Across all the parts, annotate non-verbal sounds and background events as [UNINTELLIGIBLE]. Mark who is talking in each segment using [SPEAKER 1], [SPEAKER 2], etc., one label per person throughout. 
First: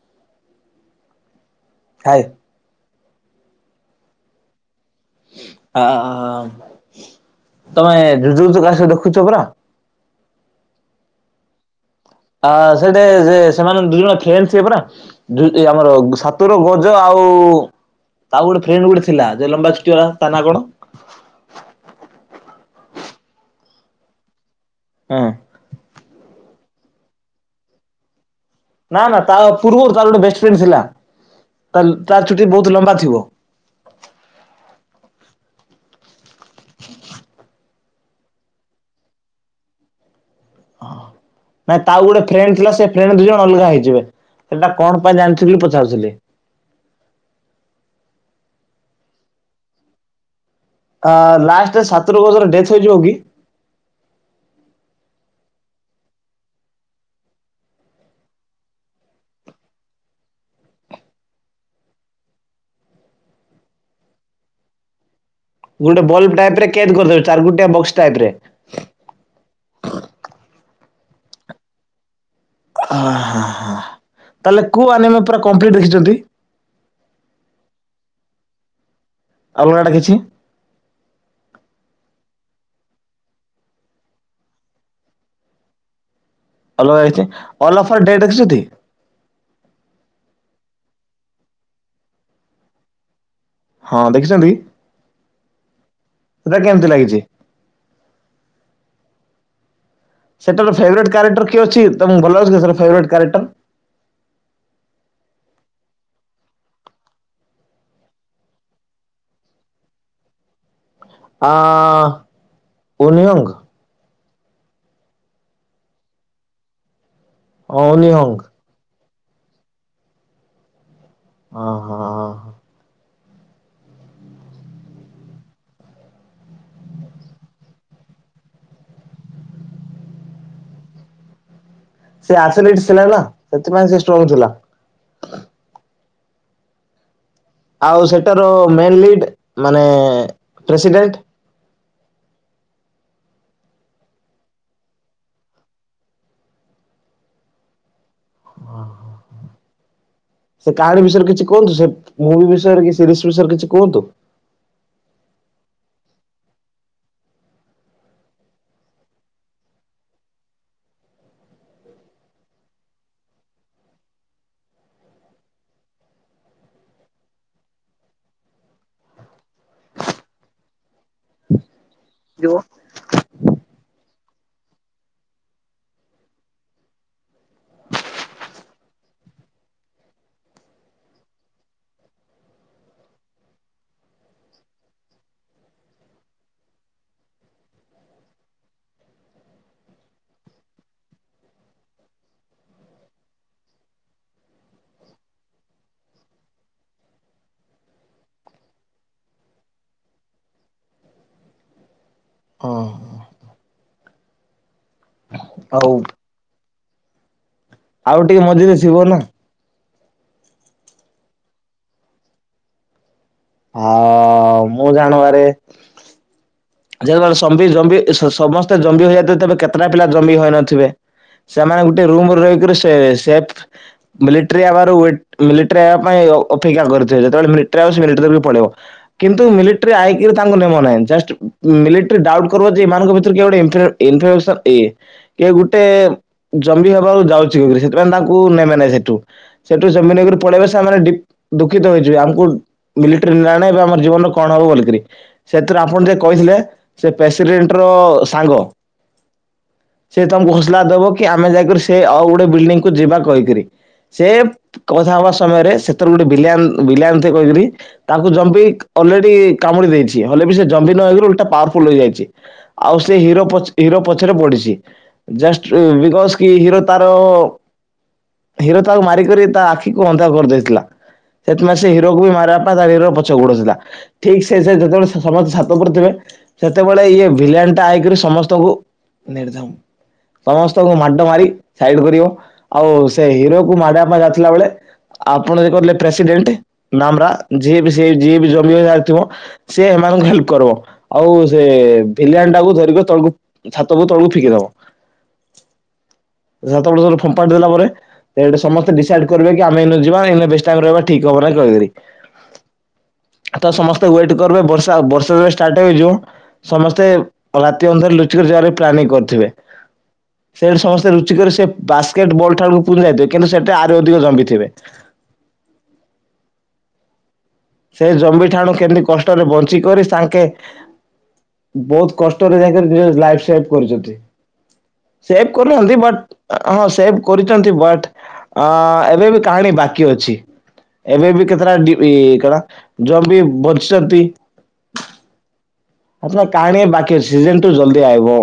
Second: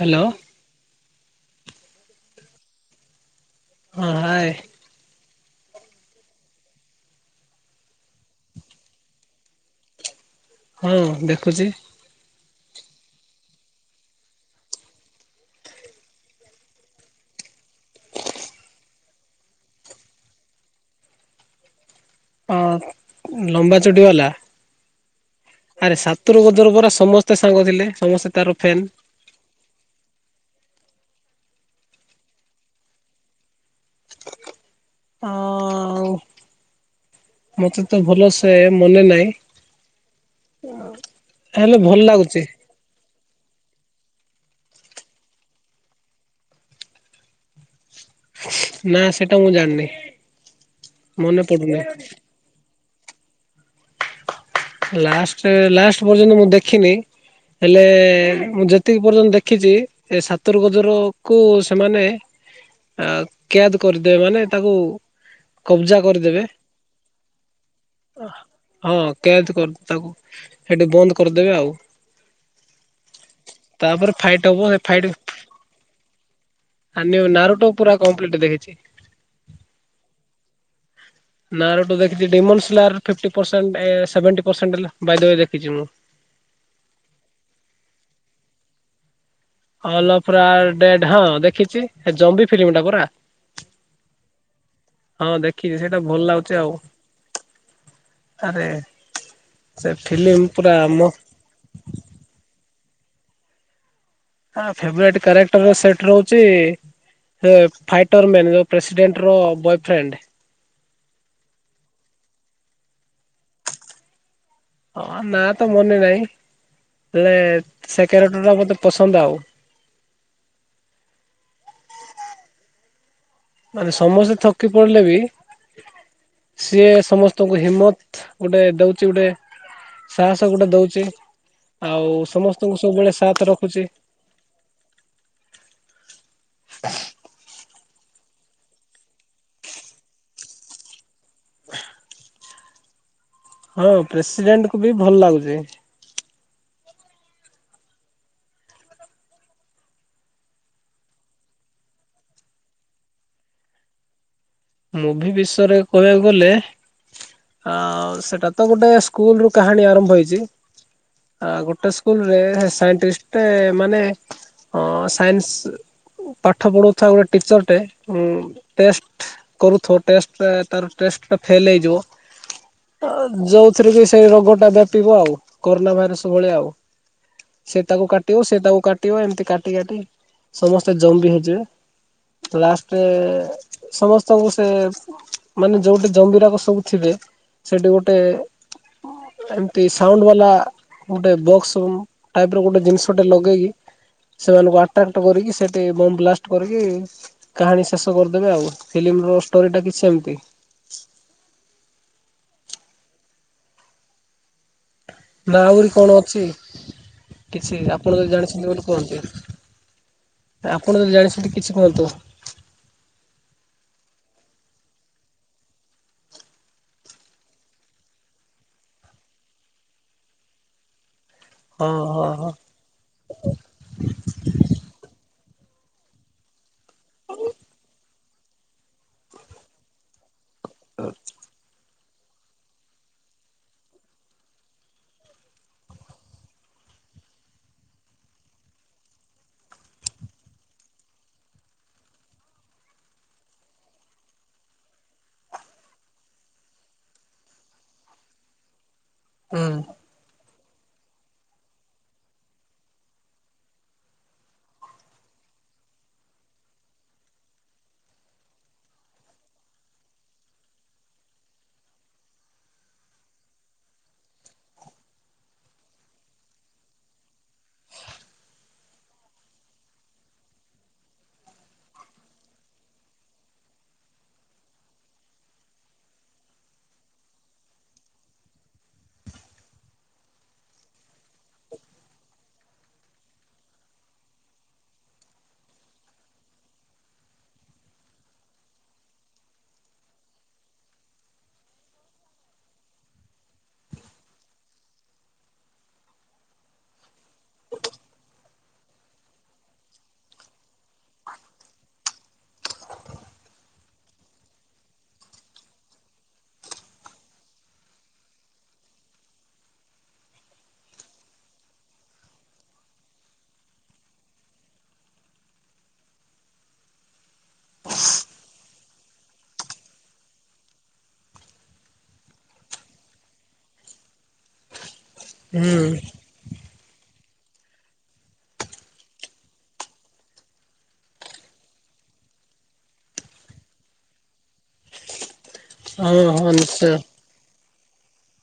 [SPEAKER 1] Hello.
[SPEAKER 2] ଆ
[SPEAKER 1] ହଁ ଆଏ।
[SPEAKER 2] ଆଅଁ [UNINTELLIGIBLE] ଦେଖୁଛ ପୁରା।
[SPEAKER 1] ହଁ ଦେଖୁଛି।
[SPEAKER 2] ଆ ସେଟେ ସେ ସେମାନେ ଦୁ ଜଣ ଖେ ସ ପରା। ଆମର ସାତୁର ଗଜ ଆଉ ତାଉ ଗୋଟେ ଫ୍ରେଣ୍ଡ ଗୋଟ ଥିଲା ଜଲମ୍ବା ଚୁଟି ତା ନା କଣ?
[SPEAKER 1] ହଁ ଲମ୍ବା ଚଟି ବାଲା?
[SPEAKER 2] ହଁ।
[SPEAKER 1] ଆରେ ସାତୁର ବଦର ପରା ସମସ୍ତେ ସାଙ୍ଗ ଥିଲେ ସମସ୍ତେ ତାର ଫେନ୍।
[SPEAKER 2] ନା ନା ତା ପୂର୍ବରୁ ତାର ଗୋଟେ ବେଷ୍ଟ ଫ୍ରେଣ୍ଡ ଥିଲା ତାର ଚୁଟି ବହୁତ ଲମ୍ବା ଥିବ।
[SPEAKER 1] ହଁ ଆଉ। ମତେ ତ ଭଲ ସେ ମନେ ନହିଁ। ହେଲେ
[SPEAKER 2] ନାଇଁ
[SPEAKER 1] ଭଲ
[SPEAKER 2] ତାକୁ ଗୋଟେ
[SPEAKER 1] ଲାଗୁଛି
[SPEAKER 2] ଫ୍ରେଣ୍ଡ ଥିଲା ସେ ଫ୍ରେଣ୍ଡ ଦିଇ ଜଣ ଅଲଗା ହେଇଯିବେ ସେଟା କଣ ପାଇଁ ଜାଣିଥିଲି ପଚାରୁଥିଲି।
[SPEAKER 1] ନା ସେଟା ମୁଁ ଜାଣିନି।
[SPEAKER 2] ଅ
[SPEAKER 1] ମନେ ପଡୁନି
[SPEAKER 2] ଲାଷ୍ଟରେ ସାତରୁ ବର୍ଷର ଡେଥ ହେଇଯିବ କି?
[SPEAKER 1] ଲାଷ୍ଟ ଲାଷ୍ଟ ପର୍ଯ୍ୟନ୍ତ ମୁଁ ଦେଖିନି। ହେଲେ ମୁଁ ଯେତିକି ପର୍ଯ୍ୟନ୍ତ ଦେଖିଛି। ଏ ସାତୁର ଗଜର କୁ ସେମାନେ। ଆ କ୍ୟାଦ କରିଦେବେ ମାନେ ତାକୁ- କବ୍ଜା
[SPEAKER 2] ଗୋଟେ ବଲ୍ବ
[SPEAKER 1] କରିଦେବେ
[SPEAKER 2] ଟାଇପ ରେ କେ କରିଦବ ଚାର ଗୋଟିଆ ବକ୍ସ ଟାଇପ ରେ
[SPEAKER 1] ହଁ କେ୍ୟା କରିଦ ତାକୁ ସେଠି ବନ୍ଦ କରିଦେବେ ଆଉ।
[SPEAKER 2] ଅ ହଁ ହ
[SPEAKER 1] ତାପରେ ଫାଇଟ୍ ହବ
[SPEAKER 2] ତାହେଲେ
[SPEAKER 1] ସେ
[SPEAKER 2] କୁ ଆନମେ ପୁରା କମ୍ପ୍ଲିଟ୍ ଦେଖିଛନ୍ତି।
[SPEAKER 1] ଆ ନାରୁ ଟ ପୁରା କମ୍ପ୍ଲିଟ ଦେଖିଛି।
[SPEAKER 2] ଅଲଗାଟା କିଛି
[SPEAKER 1] ହଁ। ନା ରୋୁ ଦେଖିଛି ଡିମ ଫି୍ଟିସେଣ୍ଟ ସେଭେଟି ପରସେଣ୍ଟ ବାଦ ଦେଖିଛି ମୁଁ।
[SPEAKER 2] ଅଲାଇଛି ଅଲ ଅଫର୍ ଡେଟ୍ ଦେଖିି।
[SPEAKER 1] ଅଲଡ ହଁ ଦେଖିଛି ଜବି ଫିଲ୍ମ ଟା ପୁରରା?
[SPEAKER 2] ହଁ ଦେଖିଛନ୍ତି
[SPEAKER 1] ହଁ ଦେଖିଛି ସେଇଟା ଭଲ
[SPEAKER 2] ସେଟା
[SPEAKER 1] ଲାଗୁଛି ଆଉ।
[SPEAKER 2] କେମିତି ଲାଗିଛି?
[SPEAKER 1] ଆରେ। ସେ ଠିଲି।
[SPEAKER 2] ସେଟାର ଫେଭରେଟ କ୍ୟାରେକ୍ଟର କି ଅଛି ତମକୁ ଭଲ ଅଛି ସେ ଫେରରେଟ କାରେକ୍ଟର।
[SPEAKER 1] ହ ଫେବରଟ କ୍ୟାରେକ୍ଟର ସେଟ ରହୁଛି ସେ ଫାଇଟର ମ୍ୟାନ୍ ଯୋଉ ପ୍ରେସିଡେଣ୍ଟ ର ବୟଫ୍ରେଣ୍ଡ।
[SPEAKER 2] ଆ ଉୟଙ୍ଗ।
[SPEAKER 1] ହଁ ନା ତ ମନେ ନାହିଁ ହେଲେ
[SPEAKER 2] ହଁ ଓନିଅଙ୍ଗ
[SPEAKER 1] ସେକରଟ ଟା ମତେ ପସନ୍ଦ ଆଉ।
[SPEAKER 2] ଓ ହୋ ହ।
[SPEAKER 1] ମାନେ ସମସ୍ତେ ଥକି ପଡିଲେ ବି ସିଏ ସମସ୍ତଙ୍କୁ ହିମତ ଗୋଟେ ଦଉଛି ଗୋଟେ। ସାହସ ଗୋଟେ ଦଉଛି ଆଉ
[SPEAKER 2] ସେ ଆଥଲେଟ୍
[SPEAKER 1] ସମସ୍ତଙ୍କୁ
[SPEAKER 2] ଥିଲା
[SPEAKER 1] ସବୁବେଳେ
[SPEAKER 2] ନା
[SPEAKER 1] ସାଥ
[SPEAKER 2] ସେଥିପାଇଁ
[SPEAKER 1] ରଖୁଛି।
[SPEAKER 2] ସେ ଷ୍ଟ୍ରଙ୍ଗ ଥିଲା। ଆଉ ସେଟାର ମେନ୍ ଲିଡ ମାନେ ପ୍ରେସିଡେଣ୍ଟ।
[SPEAKER 1] ହଁ ପ୍ରେସିଡେଣ୍ଟ କୁ ବି ଭଲ ଲାଗୁଛି।
[SPEAKER 2] ହୁଁ। ସେ କାହାଣୀ ବିଷୟରେ କିଛି କୁହନ୍ତୁ ସେ ମୁଭି ବିଷୟରେ କି ସିରିଜ ବିଷୟରେ କିଛି କୁହନ୍ତୁ।
[SPEAKER 1] ମୁଭି ବିଷୟରେ କହିବାକୁ ଗଲେ ଆ ସେଟା ତ ଗୋଟେ ସ୍କୁଲ ରୁ କାହାଣୀ ଆରମ୍ଭ ହେଇଛି। ଆ ଗୋଟେ ସ୍କୁଲରେ ସାଇଣ୍ ମାନେ ହଁ ସାଇନ୍ସ ପାଠ ପଢଉଥିବା ଗୋଟେ ଟିଚର ଟେ ଟେଷ୍ଟ କରୁଥ ଟ ତ ଟ ଫେଲ ହେଇଯିବ।
[SPEAKER 2] ହେଲୋ।
[SPEAKER 1] ଯୋଉଥିରେ କି ସେଇ ରୋଗ ଟା ବ୍ୟାପିବ ଆଉ କୋରୋନା ଭାଇରସ ଭଳିଆ ଆଉ। ସେ ତାକୁ କାଟିବ ସେ ତାକୁ କାଟିବ ଏମିତି କାଟି କାଟି ସମସ୍ତେ ଜମ୍ବିି ହେଇଯିବବେ। ଲାଷ୍ଟରେ ସମସ୍ତ ସବୁ ସେ ମାନେ ଯୋଉଠି ଜମ୍ଭବିସବୁ ଥିବେ ସେଠି ଗୋଟେ ଏମତି ସାଉଣ୍ଡ ବାଲା ଗୋଟେ ବକ୍ସ ଟାଇପ ର ଗୋଟେ ଜିନିଷ ଟେ ଲଗେଇକି ସେମାନଙ୍କୁ ଆଟାକ୍ କରିକି ସେଠି ବମ୍ ବ୍ଲାଷ୍ଟ କରିକି କାହାଣୀ ଶେଷ କରିଦେବେ ଆଉ। ଫିଲ୍ମର ଷ୍ଟୋରିଟା କିଛି ସେମିତି।
[SPEAKER 2] ହଁ।
[SPEAKER 1] ମାହୁରି
[SPEAKER 2] ଆଉ
[SPEAKER 1] କଣ ଅଛି। କିଛି ଆପଣ
[SPEAKER 2] ଆଉ
[SPEAKER 1] ଯଦି
[SPEAKER 2] ଟିକେ
[SPEAKER 1] ଜାଣିଛନ୍ତି
[SPEAKER 2] ମଝିରେ
[SPEAKER 1] ବୋଲି
[SPEAKER 2] ଥିବ ନା
[SPEAKER 1] କୁହନ୍ତି ଆପଣ ଯଦି ଜାଣିଛନ୍ତିଛନ୍ତି କିଛି କୁହନ୍ତୁ।
[SPEAKER 2] ଆ ମୁଁ ଜାଣିବାରେରେ। ସମସ୍ତେ ଜମ୍ବି ହୋଇଇଯାଇଥିବେ ତେବେ କେତେଟା ପିଲା ଜମ୍ବି ହୋଇଇ ନଥିବେ। ସେମାନେ
[SPEAKER 1] ହଁ
[SPEAKER 2] ଗୋଟେ ରୁମ
[SPEAKER 1] ହଁ
[SPEAKER 2] ରୁ
[SPEAKER 1] ହଁ
[SPEAKER 2] ରହିକରି ସେ ମିଲିଟାରୀ ହେବାର ମିଲିଟାରି ହେବା ପାଇଁ [UNINTELLIGIBLE] ଅପେକ୍ଷା କରିଥିବ ଯେତେବେଳେି ପଳେଇିବ କିନ୍ତୁ [UNINTELLIGIBLE] ଆଇକରି ତାଙ୍କୁ ନେମ ନାହିଁ [UNINTELLIGIBLE] ମିଲେକ୍ଟିରି ଡାଉଟ୍ କରିବ ଯେ ଏମାନଙ୍କ ଭିତୁରୁ କିଏ ଗୋଟିଏ ଇମ୍ [UNINTELLIGIBLE] କିଏ ଗୋଟେଏ ଜମି ହେବାକୁ ଯାଉଚି ସେଥିପାଇଁ ତାଙ୍କୁ ନେବେ ନାଇଁ ସେଏଠୁ। ସେଠୁ ସେମାନେ ଆଗର୍ ପଳେଇବେ ସେମାନେ ଡିପ ଦୁଃଖିତ ହେଇଯିବେ ଆମକୁ ମିଲେକଟିରୀ ନାଣେ ଆମର ଜୀବନରେ କଣ ହବ ବଲିକିରି ସେଥିରୁ ଆପଣ ଯେ କହିଥିଲେ ସେଏ ପ୍ରେସିଡେଣ୍ଟ ର ସାଙ୍ଗ।
[SPEAKER 1] ହୁଁ।
[SPEAKER 2] ସେ ତମଙ୍କୁ ହୋସଲା ଦବ କି ଆମେ ଯାଇକିରି ସେ ଆଉ ଗୋଟେ ବିଲଡିଙ୍ଗକୁୁ ଯିବା କହିକିରି ସେ କଥା ହବା ସମୟରେ ସେଥିରୁ ଗୋଟେ ବିରଆନ୍ ଭିଲିଆନ କହିକରି ତାଙ୍କୁ ଜମ୍ଭିକ୍ ଅଲରେଡି କାମୁଡି ଦେଇଛି ହେଲେ ବି ସେ ଜମ୍ବିର ଆଗରୁ ଓଲଟା ପାୱାରଫୁଲ ହେଇଯାଇଛି। ଆଉ ସେ ହିରୋ ପଛ୍ ହିରୋ ପଛରେ ପଡିିଛି। ଜଷ୍ଟ୍ ରୁ ବିକସ୍ କି ହିରୋ ତାର ହିରୋ ତାକୁ ମାରିକରି ତା ଆଖିକୁ ଅନ୍ଧ କରିଦେଇଥିଲା। ସେତ୍ନାସି ହିରୋକୁ ମାର ଆତ୍ମା ତାଆ ହିରୋର ପଛ ଗୋଡେଉଥିଲା ଠିକ୍ ସେ ଯେତେବେଳେ ସମସ୍ତ୍ ଛାତ୍ର ତ କରୁଥିବେ ସେତେବେଳେ ଇଏ ଭିଲିଆନ ଟା ଆଇକିରି ସମସ୍ତକୁ ନିରଧମ୍ ସମସ୍ତକୁ ମାଡ଼ ମାରି ସାଇଡ କରିବ ଆଉ ସେ ହିରୋକୁ ମାଡା ମାରା ଥିଲାବେଳେ ଆପଣ ଇଏ କଲେ ପ୍ରେସିଡେଣ୍ଟ ନାମ୍ର ଯିଏ ବି ସେ ଯିଏ ବି ଜମିଥିବ। ସେଏ ହେମାନଙ୍କୁ ଖଲପ୍ କର ଆଉ ସେ ଭିଲିଆନ ଟାକୁ ଧରିକରି ତଳକୁ ଛାତକୁ ତଳକୁ ଫିକି ଦବ।
[SPEAKER 1] [INAUDIBLE]
[SPEAKER 2] ସାତ ଉପୁଳୁ ଫେପାଡି ଦେଲା ପରେ ସେଇ ସମସ୍ତେ ଡିସାଇଟ କରିବେ କି ଆମେ ଇନୁ ଯିବା ଇନୁ ବେସ ଟାଇମ୍ ରହିବା ଠିକ୍ [UNINTELLIGIBLE] ତ ସମସ୍ତେ ୱେଟ୍ କରିବେ ବର୍ଷା ବରର୍ଷ୍ [UNINTELLIGIBLE] ଜିବ ସମସ୍ତେ ରାତି ଅନ୍ଧାରେ ଲୁଚିକି ଯିବାର ପ୍ଲାନିଂ କରିଥିବେ। ସେଇଠୁ ସମସ୍ତେ ଲୁଚି କରି ସେ ବାସ୍କେଟ୍ ବଲ୍ ଠାରୁ ଉପୁ୍ରୁ ଯାଇଥିବେ କିନ୍ତୁ ସେଟା ଆୟର୍ ବେଦି ଦମ୍ବିଥିବେ। ସେ ଜମ୍ବି ଠାଣୁ କେମିତି କଷ୍ଟରେ ବଞ୍ଚି କରିରି ସାଙ୍କେ ବହୁତ କଷ୍ଟରେ ଯାଇଁ କରି ନିଯ ଲାଇଭ୍ ସେଭ୍ କରିଛନ୍ତି ସେଭ୍ କରିନାହାନ୍ତି
[SPEAKER 1] ହୁଁ
[SPEAKER 2] ବଟ୍ ହଁ ସେବେ କରିଛନ୍ତି ବଟ୍ ଅ ଏବେ ବି କାହାଣୀ ବାକି ଅଛି। ଏବେ ବି କେତେଟା ଡି ଇଏ କଣ ଯୋଉ ଜମ୍ବି ବଞ୍ଚିଛନ୍ତି
[SPEAKER 1] ହଁ
[SPEAKER 2] ଆପନା
[SPEAKER 1] ହଁ
[SPEAKER 2] କାହାଣୀ
[SPEAKER 1] ନିଶ୍ଚୟ
[SPEAKER 2] ବାକି ଅଛି ଜେନନ୍ତୁ ଜଲଦି ଆଇବ।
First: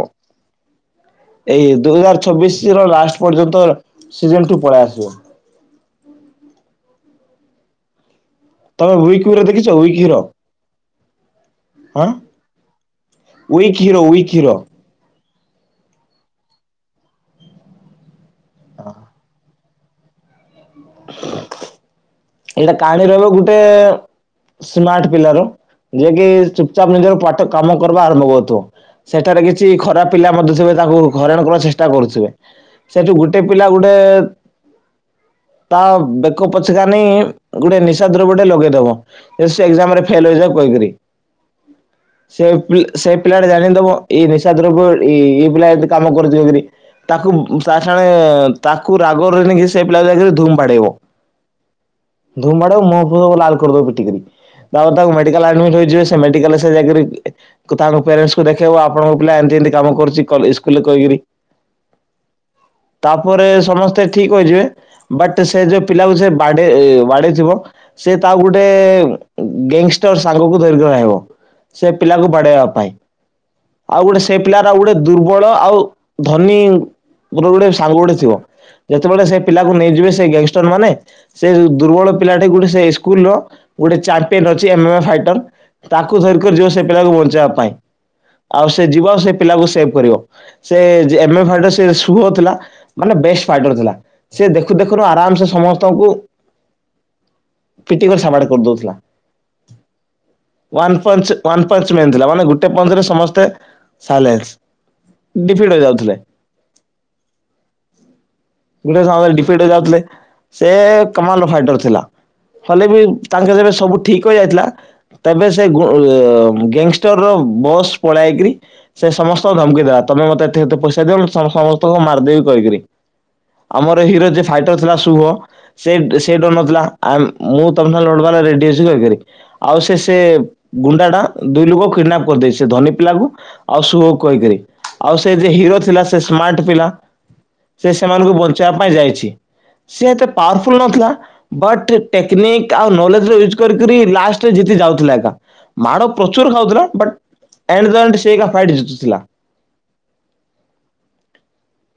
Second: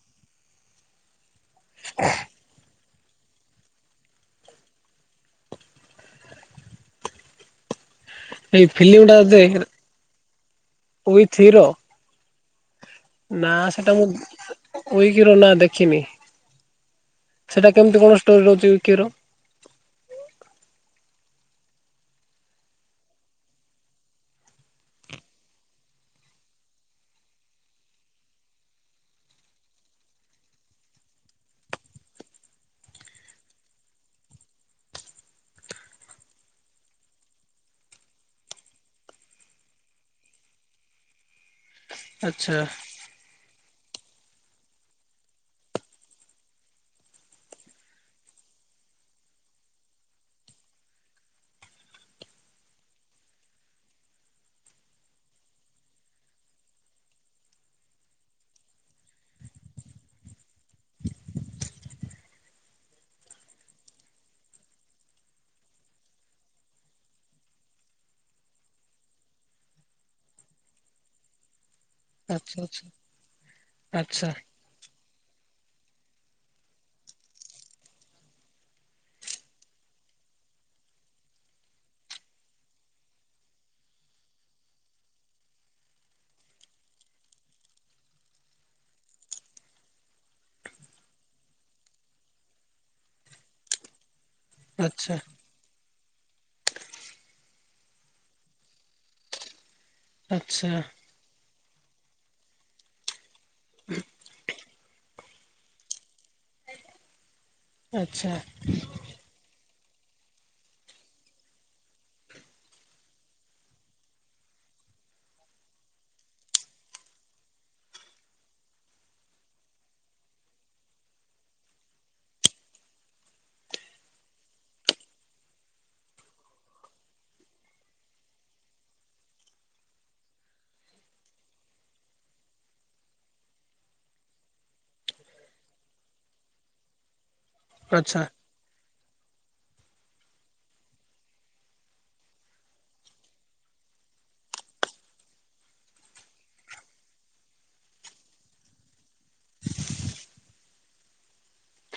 [SPEAKER 2] ଏଇ ଦୁଇ ହଜାର ଛବିଶ ର ଲାଷ୍ଟ ପର୍ଯ୍ୟନ୍ତ ସିଜନ ଟୁ ପଳେଇ ଆସିବ।
[SPEAKER 1] ଏଇ
[SPEAKER 2] ତମେ
[SPEAKER 1] ଫିଲ୍ମ ଟା
[SPEAKER 2] ଉୱକ୍
[SPEAKER 1] ଦେ
[SPEAKER 2] ହିର ଦେଖିଛ ଉୱକ୍ କଣ।
[SPEAKER 1] ଉଇଥି hero
[SPEAKER 2] weak hero weak hero.
[SPEAKER 1] Weak hero ନାଁ ଦେଖିନି ସେଟା କେମତି କଣ ଷ୍ଟୋରି ରହୁଛି ଉୱକିର
[SPEAKER 2] ଏଟା କାଣୀ ରହିବ ଗୋଟେ ସ୍ମାର୍ଟ ପିଲ ର ଯିଏ କି ଚୁପ୍ଚାପ୍ ନିଜର ପାଠ କାମ କର୍ବା ଆରମ୍ଭ କରିଥିବା। ସେଠାରେ କିଛି ଖରାପ ପିଲା ମଧ୍ୟ ଥିବେ ତାକୁ ହେଇରାଣ କରିବାକୁ ଚେଷ୍ଟା କରୁଥିବେ। ସେଠୁ ଗୋଟେ ପିଲା ଗୋଟେ ତା ବେକ ପଛେ କାନି ଗୋଟେ ନିଶା ଦ୍ରବ୍ୟଟେ ଲଗେଇଦବା ଓସେ ଏକଯାମ୍ ରେ ଫେଲ୍ ହେଇଯାଏ କ [UNINTELLIGIBLE] [UNINTELLIGIBLE]
[SPEAKER 1] ଆଚ୍ଛା
[SPEAKER 2] ସେଲପଲ୍ ସେ ପିଲା ଟେ ଜାଣିିଥବ ଏଇ ନିଶାଦ୍ରବ ଇ ଇପିଲା ଏଠି କାମ କରୁଥିବକିନାହିଁ। ତାକୁ ସାଙ୍ଗେ ସାଙ୍ଗ୍ ତାକୁ ରାଗରେ ନେଇକି ସେ ପିଲାକୁ ଧୁମ୍ ବାଡେଇବ। ଧୁମ ବାଡେବ ମହଁ ଫୂହଁ ଲାଲ୍ କରିଦବ ପିଟି କିରି। ତାପ ତାକୁ ମେଡିକାଲ୍ ଆଡ୍ମିଟ୍ ହେଇଯିବେ ସେ ମେଡିକାଲ୍ ସେ ଯାଇଁକରି ତାଙ୍କ ପ୍ୟାରେନ୍ସ୍ କୁ ଦେଖେଇବ ଆପଣଙ୍କ ପିଲା ଏମ୍ତି ଏମ୍ତି କାମ କରୁଚି କଲେ ସ୍କୁଲେ କହିକରି।
[SPEAKER 1] [INAUDIBLE]
[SPEAKER 2] ତାପରେ ସମସ୍ତେ ଠିକ ହେଇଯିବେ ବଟ୍ ସେ ଯୋଉ ପିଲାକୁ ସେ ବାଡ୍ ଏଇ ବାଡେଇ ଥିବ। ସେ ତା ଗୁଟେ ଗେଙ୍ଗ୍ ଷ୍ଟର୍ ସାଙ୍ଗକୁ ଧରିକଆଇବ। ସେ ପିଲାକୁ
[SPEAKER 1] ଆଚ୍ଛା
[SPEAKER 2] ବାଡେଇବା ପାଇଁ ଆଉ ଗୋଟେ
[SPEAKER 1] ଆଚ୍ଛା
[SPEAKER 2] ସେ ପିଲା ରା ଗୋଟେ ଦୁର୍ବଳ ଆଉ ଧନୀ ଗୋର ଗୋଟେ ସାଙ୍ଗ ଗୋଟେ ଥିବ। ଯେତେବେଳେ ସେ ପିଲାକୁ ନେଇଯିବେ ସେ ଗ୍ୟାଙ୍ଗ୍ ଷ୍ଟାର୍ ମାନେ ସେ ଦୁର୍ବଳ ପିଲାଟେ ଗୋଟେ ସେ ସ୍କୁଲ ଗୋଟେ ଚାରମ୍ପିୟନ ଅଛି ଏମେମା ଫାଇଟନ। ତାକୁ ଧରିକରି ଯିବ ସେ ପିଲାକୁ ବଞ୍ଚେଇବା ପାଇଁ ଆଉ ସେ ଯିବା ଆଉ ସେ ପିଲାକୁ ସେଭ କରିବ। ସେ ଯେ ଏମେ ଫାଇଟର ସେ ସୁଭୌଥିଲା ମାନେ ବେଷ୍ଟ ଫାଇଟର ଥିଲା। ସେ ଦେଖୁ ଦେଖୁନୁ
[SPEAKER 1] ଆଚ୍ଛା
[SPEAKER 2] ଆରାମ୍ସେ ସମସ୍ତଙ୍କୁ ପିଟିିକରି ସାବାଡ୍ କର୍ଦଉଥିଲା
[SPEAKER 1] ଆଚ୍ଛା
[SPEAKER 2] one punch one punch man ଥିଲା ମାନେ ଗୋଟେ ପଞ୍ଚ୍ ରେ ସମସ୍ତେ ସାଲେନ୍ସ୍। ଡିଫିଟ୍ ହେ ଯାଉଥିଲେ।
[SPEAKER 1] ଆଛା।
[SPEAKER 2] ଗୋଟିଏ ସାଙ୍ଗ ରେ ଡିଫେଟ୍ ଯାଉଥିଲେ ସେ କମାଲ୍ ର ଫାଇଟର୍ ଥିଲା। ହେଲେ ବି ତାଙ୍କ ଯେବେ ସବୁ ଠିକ ହେଯାଇଥିଲା ତେବେ ସେ ଗୋ ଗ୍ୟାଙ୍ଗ୍ ଷ୍ଟର୍ ର ବସ୍ ପଳାଇକ୍ରି। ସେ ସମସ୍ତଙ୍କୁ ଧମ୍କି ଦେଲା ତମେ ମତେ ଏତେତେ ପଇସା ଦିଅ ମୁଁ ତମ ସମସ୍ତଙ୍କୁ ମାର୍ଦେବି କହିକରି। ଆମର ହିରୋ ଯେ ଫାଇଟର ଥିଲା ସୁଭ। ସେ ସେ ଡ ନଥିଲା ଆମ୍ ମୁଁ ତମେ ସାଙ୍ଗ [UNINTELLIGIBLE] ଆଉ ସେ ସେ ଗୁଣ୍ଡା ଟା ଦୁଇ ଲୋକ କିଡ୍ନାପ କରିଦେଇ ସେ ଧନୀ ପିଲାକୁ। ଆଉ ସୁଭ କହିକିରି ଆଉ ସେ ଯ ହିରୋ ଥିଲା ସେ ସ୍ମାର୍ଟ ପିଲା। ସେ
[SPEAKER 1] ଆଚ୍ଛା
[SPEAKER 2] ସେମାନଙ୍କୁ ବଞ୍ଚିବା ପାଇଁ ଯାଇଛି ସିଏ ଏତେ ପାୱାରଫୁଲ୍ ନଥିଲା। ବଟ୍ ଟେକ୍ନିକ୍ ଆଉ ନଲେଜ୍ ର ୟୁଯ୍ କରି କରି ଲାଷ୍ଟ୍ ରେ ଜିତି ଯାଉଥିଲା ଏକା। ମାଡ ପ୍ରଚୁର ଖାଉଥିଲା ବଟ୍ ଏଣ୍ଡ ଦ ଏଣ୍ଡ୍ ସେ ଏକା ଫାଇଟ୍ ଯିତୁଥିଲା।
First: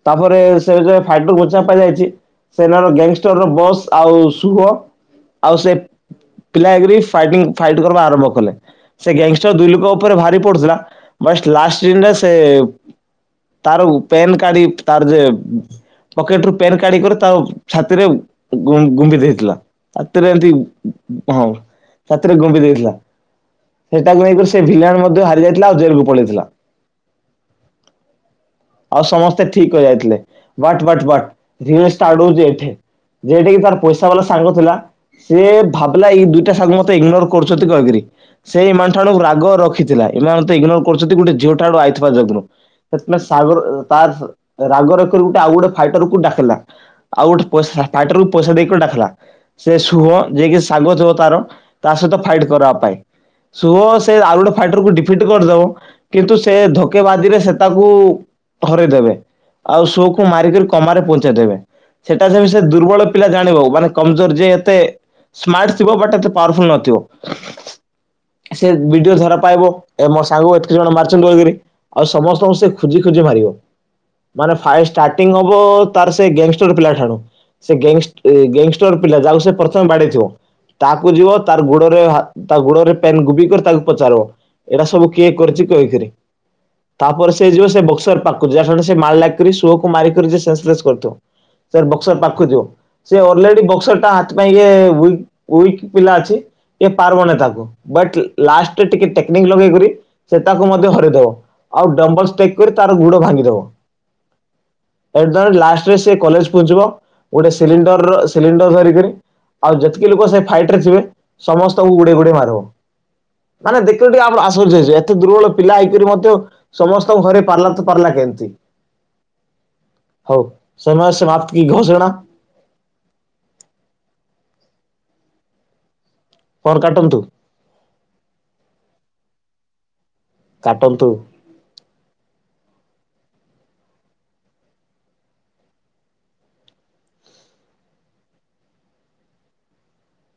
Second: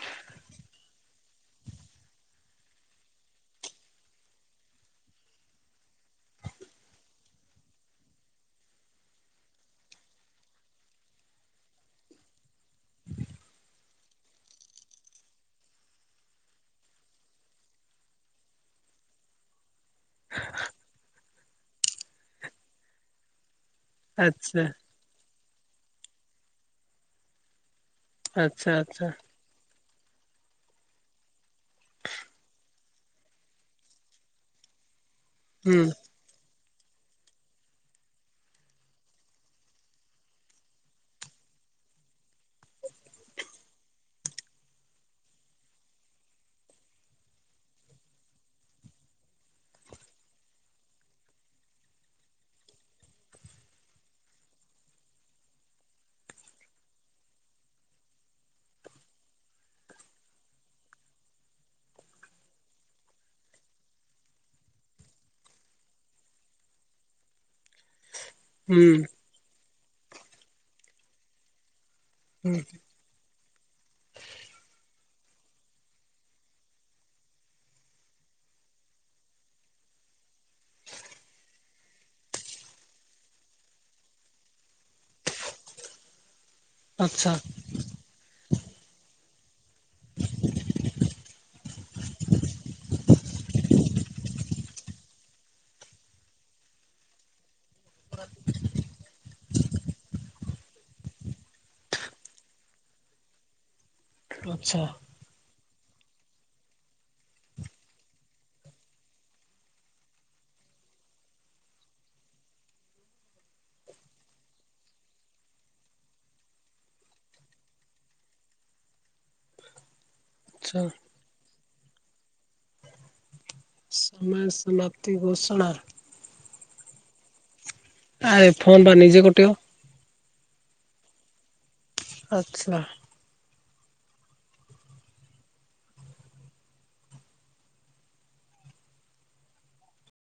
[SPEAKER 2] ତାପରେ ସେ ଯୋ ଫାଇଟୁ ମୁଚା ପାଇ ଯାଇଚି। ସେନାର ଗ୍ୟାଙ୍ଗ୍ ଷ୍ଟର୍ ର ବସ୍ ଆଉ ସୁହ ଆଉ ସେ ପିଲା ଏଗ୍ରି ଫାଇଟିଂ ଫାଇଟ୍ କରିବା ଆରମ୍ଭ କଲେ। ସେ ଗ୍ୟାଙ୍ଗଷ୍ଟର ଦୁଇ ଲୋକ ଉପରେ ଭାରି ପଡୁଥିଲା ବାସ୍ଟ ଲାଷ୍ଟ ସିଜିନ୍ ରେ ସେ ତାର ଉ ପେନ୍ କାଡ଼ି ତାର୍ ଯେ ପକେଟ ରୁ ପେନ୍ କାଢିକରି ତା ଛାତିରେ ଗୁ ଗୁମ୍ବି ଦେଇଥିଲା। ଚାତିରେ ଏମ୍ତି ହୁଁ ଛାତିରେ ଗୁମ୍ୱି ଦେଇଥିଲା। ସେଟାକୁ ନେଇକରି ସେ
[SPEAKER 1] ଆଚ୍ଛା
[SPEAKER 2] ଭିଲିଆନ୍ ମଧ୍ୟ ହାରି ଯାଇଥିଲା ଆଉ ଜେଲକୁୁ ପଳେଇଥିଲା। ଆଉ
[SPEAKER 1] ଆଚ୍ଛା
[SPEAKER 2] ସମସ୍ତେ ଠିକ ହେଇ ଯାଇଥିଲେ, ବଟ୍ ବଟ୍ ବଟ୍ ଧୀର ଷ୍ଟାର୍ଟ ହଉଚି ଏଠି। ଯେଟି କି ତାର ପଇସା ବାଲା ସାଙ୍ଗ ଥିଲା ସିଏ
[SPEAKER 1] ହୁଁ
[SPEAKER 2] ଭାବିଲା ଏଇ ଦୁଇଟା ସାଙ୍ଗ ମତେ ଇଗ୍ନୋର୍ କରୁଛନ୍ତି କହିକରି। ସେଇ ଏମାନ ଠାଣୁ ରାଗ ରଖିଥିଲା ଏମାନେ ତ ଇଗନୋର କରୁଛନ୍ତି ଗୋଟେ ଝିଅ ଟା ଆଡୁ ଆଇଥିବା ଯୋଗୁରୁ। ସେଥିମା ସାଗର ତାସ୍ ରାଗ ରଖି କରି ଗୋଟେ ଆଉ ଗୋଟେ ଫାଇଟରକୁ ଡାକ୍ଲା ଆଉ ଗୋଟେ ଫାଇଟର କୁ ପଇସା ଦେଇକରି ଡ଼ାକଲା। ସେ ସୁହ ଯିଏ କିି ସାଙ୍ଗ ଥିବ ତାର ତା ସହିତ ଫାଇଟ୍ କରିବା ପାଇଁ। ଶୁହ ସେ ଆଉ ଗୋଟେ ଫାଇଟର କୁ ଡିଫିଟ୍ କରିଦବ। କିନ୍ତୁ ସେ ଧୋକେ ବାଜିରେ ସେ ତାକୁ ହରେଇ ଦେବେ। ଆଉ ସୋକୁ ମାରିକରି କମାରେ ପହଞ୍ଚେଇ ଦେବେ। ସେଟା ସେ ଦୁର୍ବଳ ପିଲା ଜାଣିବ ମାନେ କମଜୋର ଯିଏ ଏତେ। ସ୍ମାର୍ଟ ଥିବ ବଟ୍ ଏତେ ପାୱାରଫୁଲ ନଥିବ। ସେ
[SPEAKER 1] ହୁଁ
[SPEAKER 2] ବିଡିଓ ଧରା ପାଇବ ଏ ମୋ ସାଙ୍ଗ ଏତିକି ଜଣ ମାରିଛନ୍ତି କହିକରି, ଆଉ ସମସ୍ତଙ୍କୁ ସେ ଖୋଜି ଖୋଜି ମାରିବ, ମାନେ ଫାଇଟ୍ ଷ୍ଟାର୍ଟିଂ ହବ ତାର ସେ ଗ୍ୟାଙ୍ଗଷ୍ଟାର ପିଲା ଠାରୁ, ସେ ଗ୍ୟାଙ୍ଗଷ୍ଟେ ଗ୍ୟାଙ୍ଗଷ୍ଟର ପିଲା ଯାହାକୁ ସେ ପ୍ରଥମେ ବାଡେଇ ଥିବ, ତାକୁ ଯିବ ତାର ଗୋଡରେ ହାତର ତା ଗୋଡରେ ପେନ୍ ଗୁବି କରି ତାକୁ ପଚାରିବ, ଏଇଟା ସବୁ କିଏ କରିଛି କହିକରି ତାପରେ
[SPEAKER 1] ଆଚ୍ଛା
[SPEAKER 2] ସେ ସିଏ ଯିବ ସେ ବକ୍ସର ପାଖକୁ ଯାହା ଠାଣୁରେ ସେ ଠିଏ ମାଲ୍ ଲାଗିକରି ସୁଅ କୁ ମାରିକରି ଯେ ସେନ୍ସଲେସ୍ କରିଥିବ ସେ ବକ୍ସର ପାଖକୁ ଯିବ, ସେ ଅଲରେଡି ବକ୍ସର ଟା ହାତି ପାଇଁ ଇଏ ୱିକ୍-ୱିକ୍ ପିଲା ଅଛି, ଇଏ ପାରିବନାଇ ତାକୁ ବଟ୍ ଲା ଲାଷ୍ଟରେ ଟିକେ ଟେକ୍ନିକ୍ ଲଗେଇକରି ସେ ତାକୁ ମଧ୍ୟ ହରେଇଦବ, ଆଉ ଡମ୍ବଲସ୍ଟେକ୍ କରି ତାର ଗୋଡ଼ ଭାଙ୍ଗିଦବ,
[SPEAKER 1] ଆଚ୍ଛା,
[SPEAKER 2] ଏଗଦମ୍ ଲାଷ୍ଟରେ ସେ କଲେଜ ପହଞ୍ଚିବ ଗୋଟେ ସିଲିଣ୍ଡର-ସିଲିଣ୍ଡର ଧରିକରି, ଆଉ ଯେତିକି ଲୋକ ସେ ଫାଇଟ୍ ରେ ଥିବେ ସମସ୍ତଙ୍କୁ ଗୁଡ଼େଇ- ଗୁଡ଼େଇ ମାରିବ, ମାନେ ଦେଖିଲ ଟିକେ ଆମର ଆସୁଛି ଯେହେତୁ ଦୁର୍ବଳ ପିଲା ହେଇକରି ମଧ୍ୟ, ସମସ୍ତଙ୍କୁ ଘରେ ପାରିଲା ତ ପାରିଲା କେମିତି, ହଉ
[SPEAKER 1] ଆଚ୍ଛା
[SPEAKER 2] ସମୟ ସମାପ୍ତି କି ଘୋଷଣା,
[SPEAKER 1] ସମୟ ସମାପ୍ତି ଘୋଷଣା,
[SPEAKER 2] କଲ୍ କାଟନ୍ତୁ,
[SPEAKER 1] ଆରେ ଫୋନ୍ ବା ନିଜେ କଟିବ,
[SPEAKER 2] କାଟନ୍ତୁ,
[SPEAKER 1] ଆଚ୍ଛା,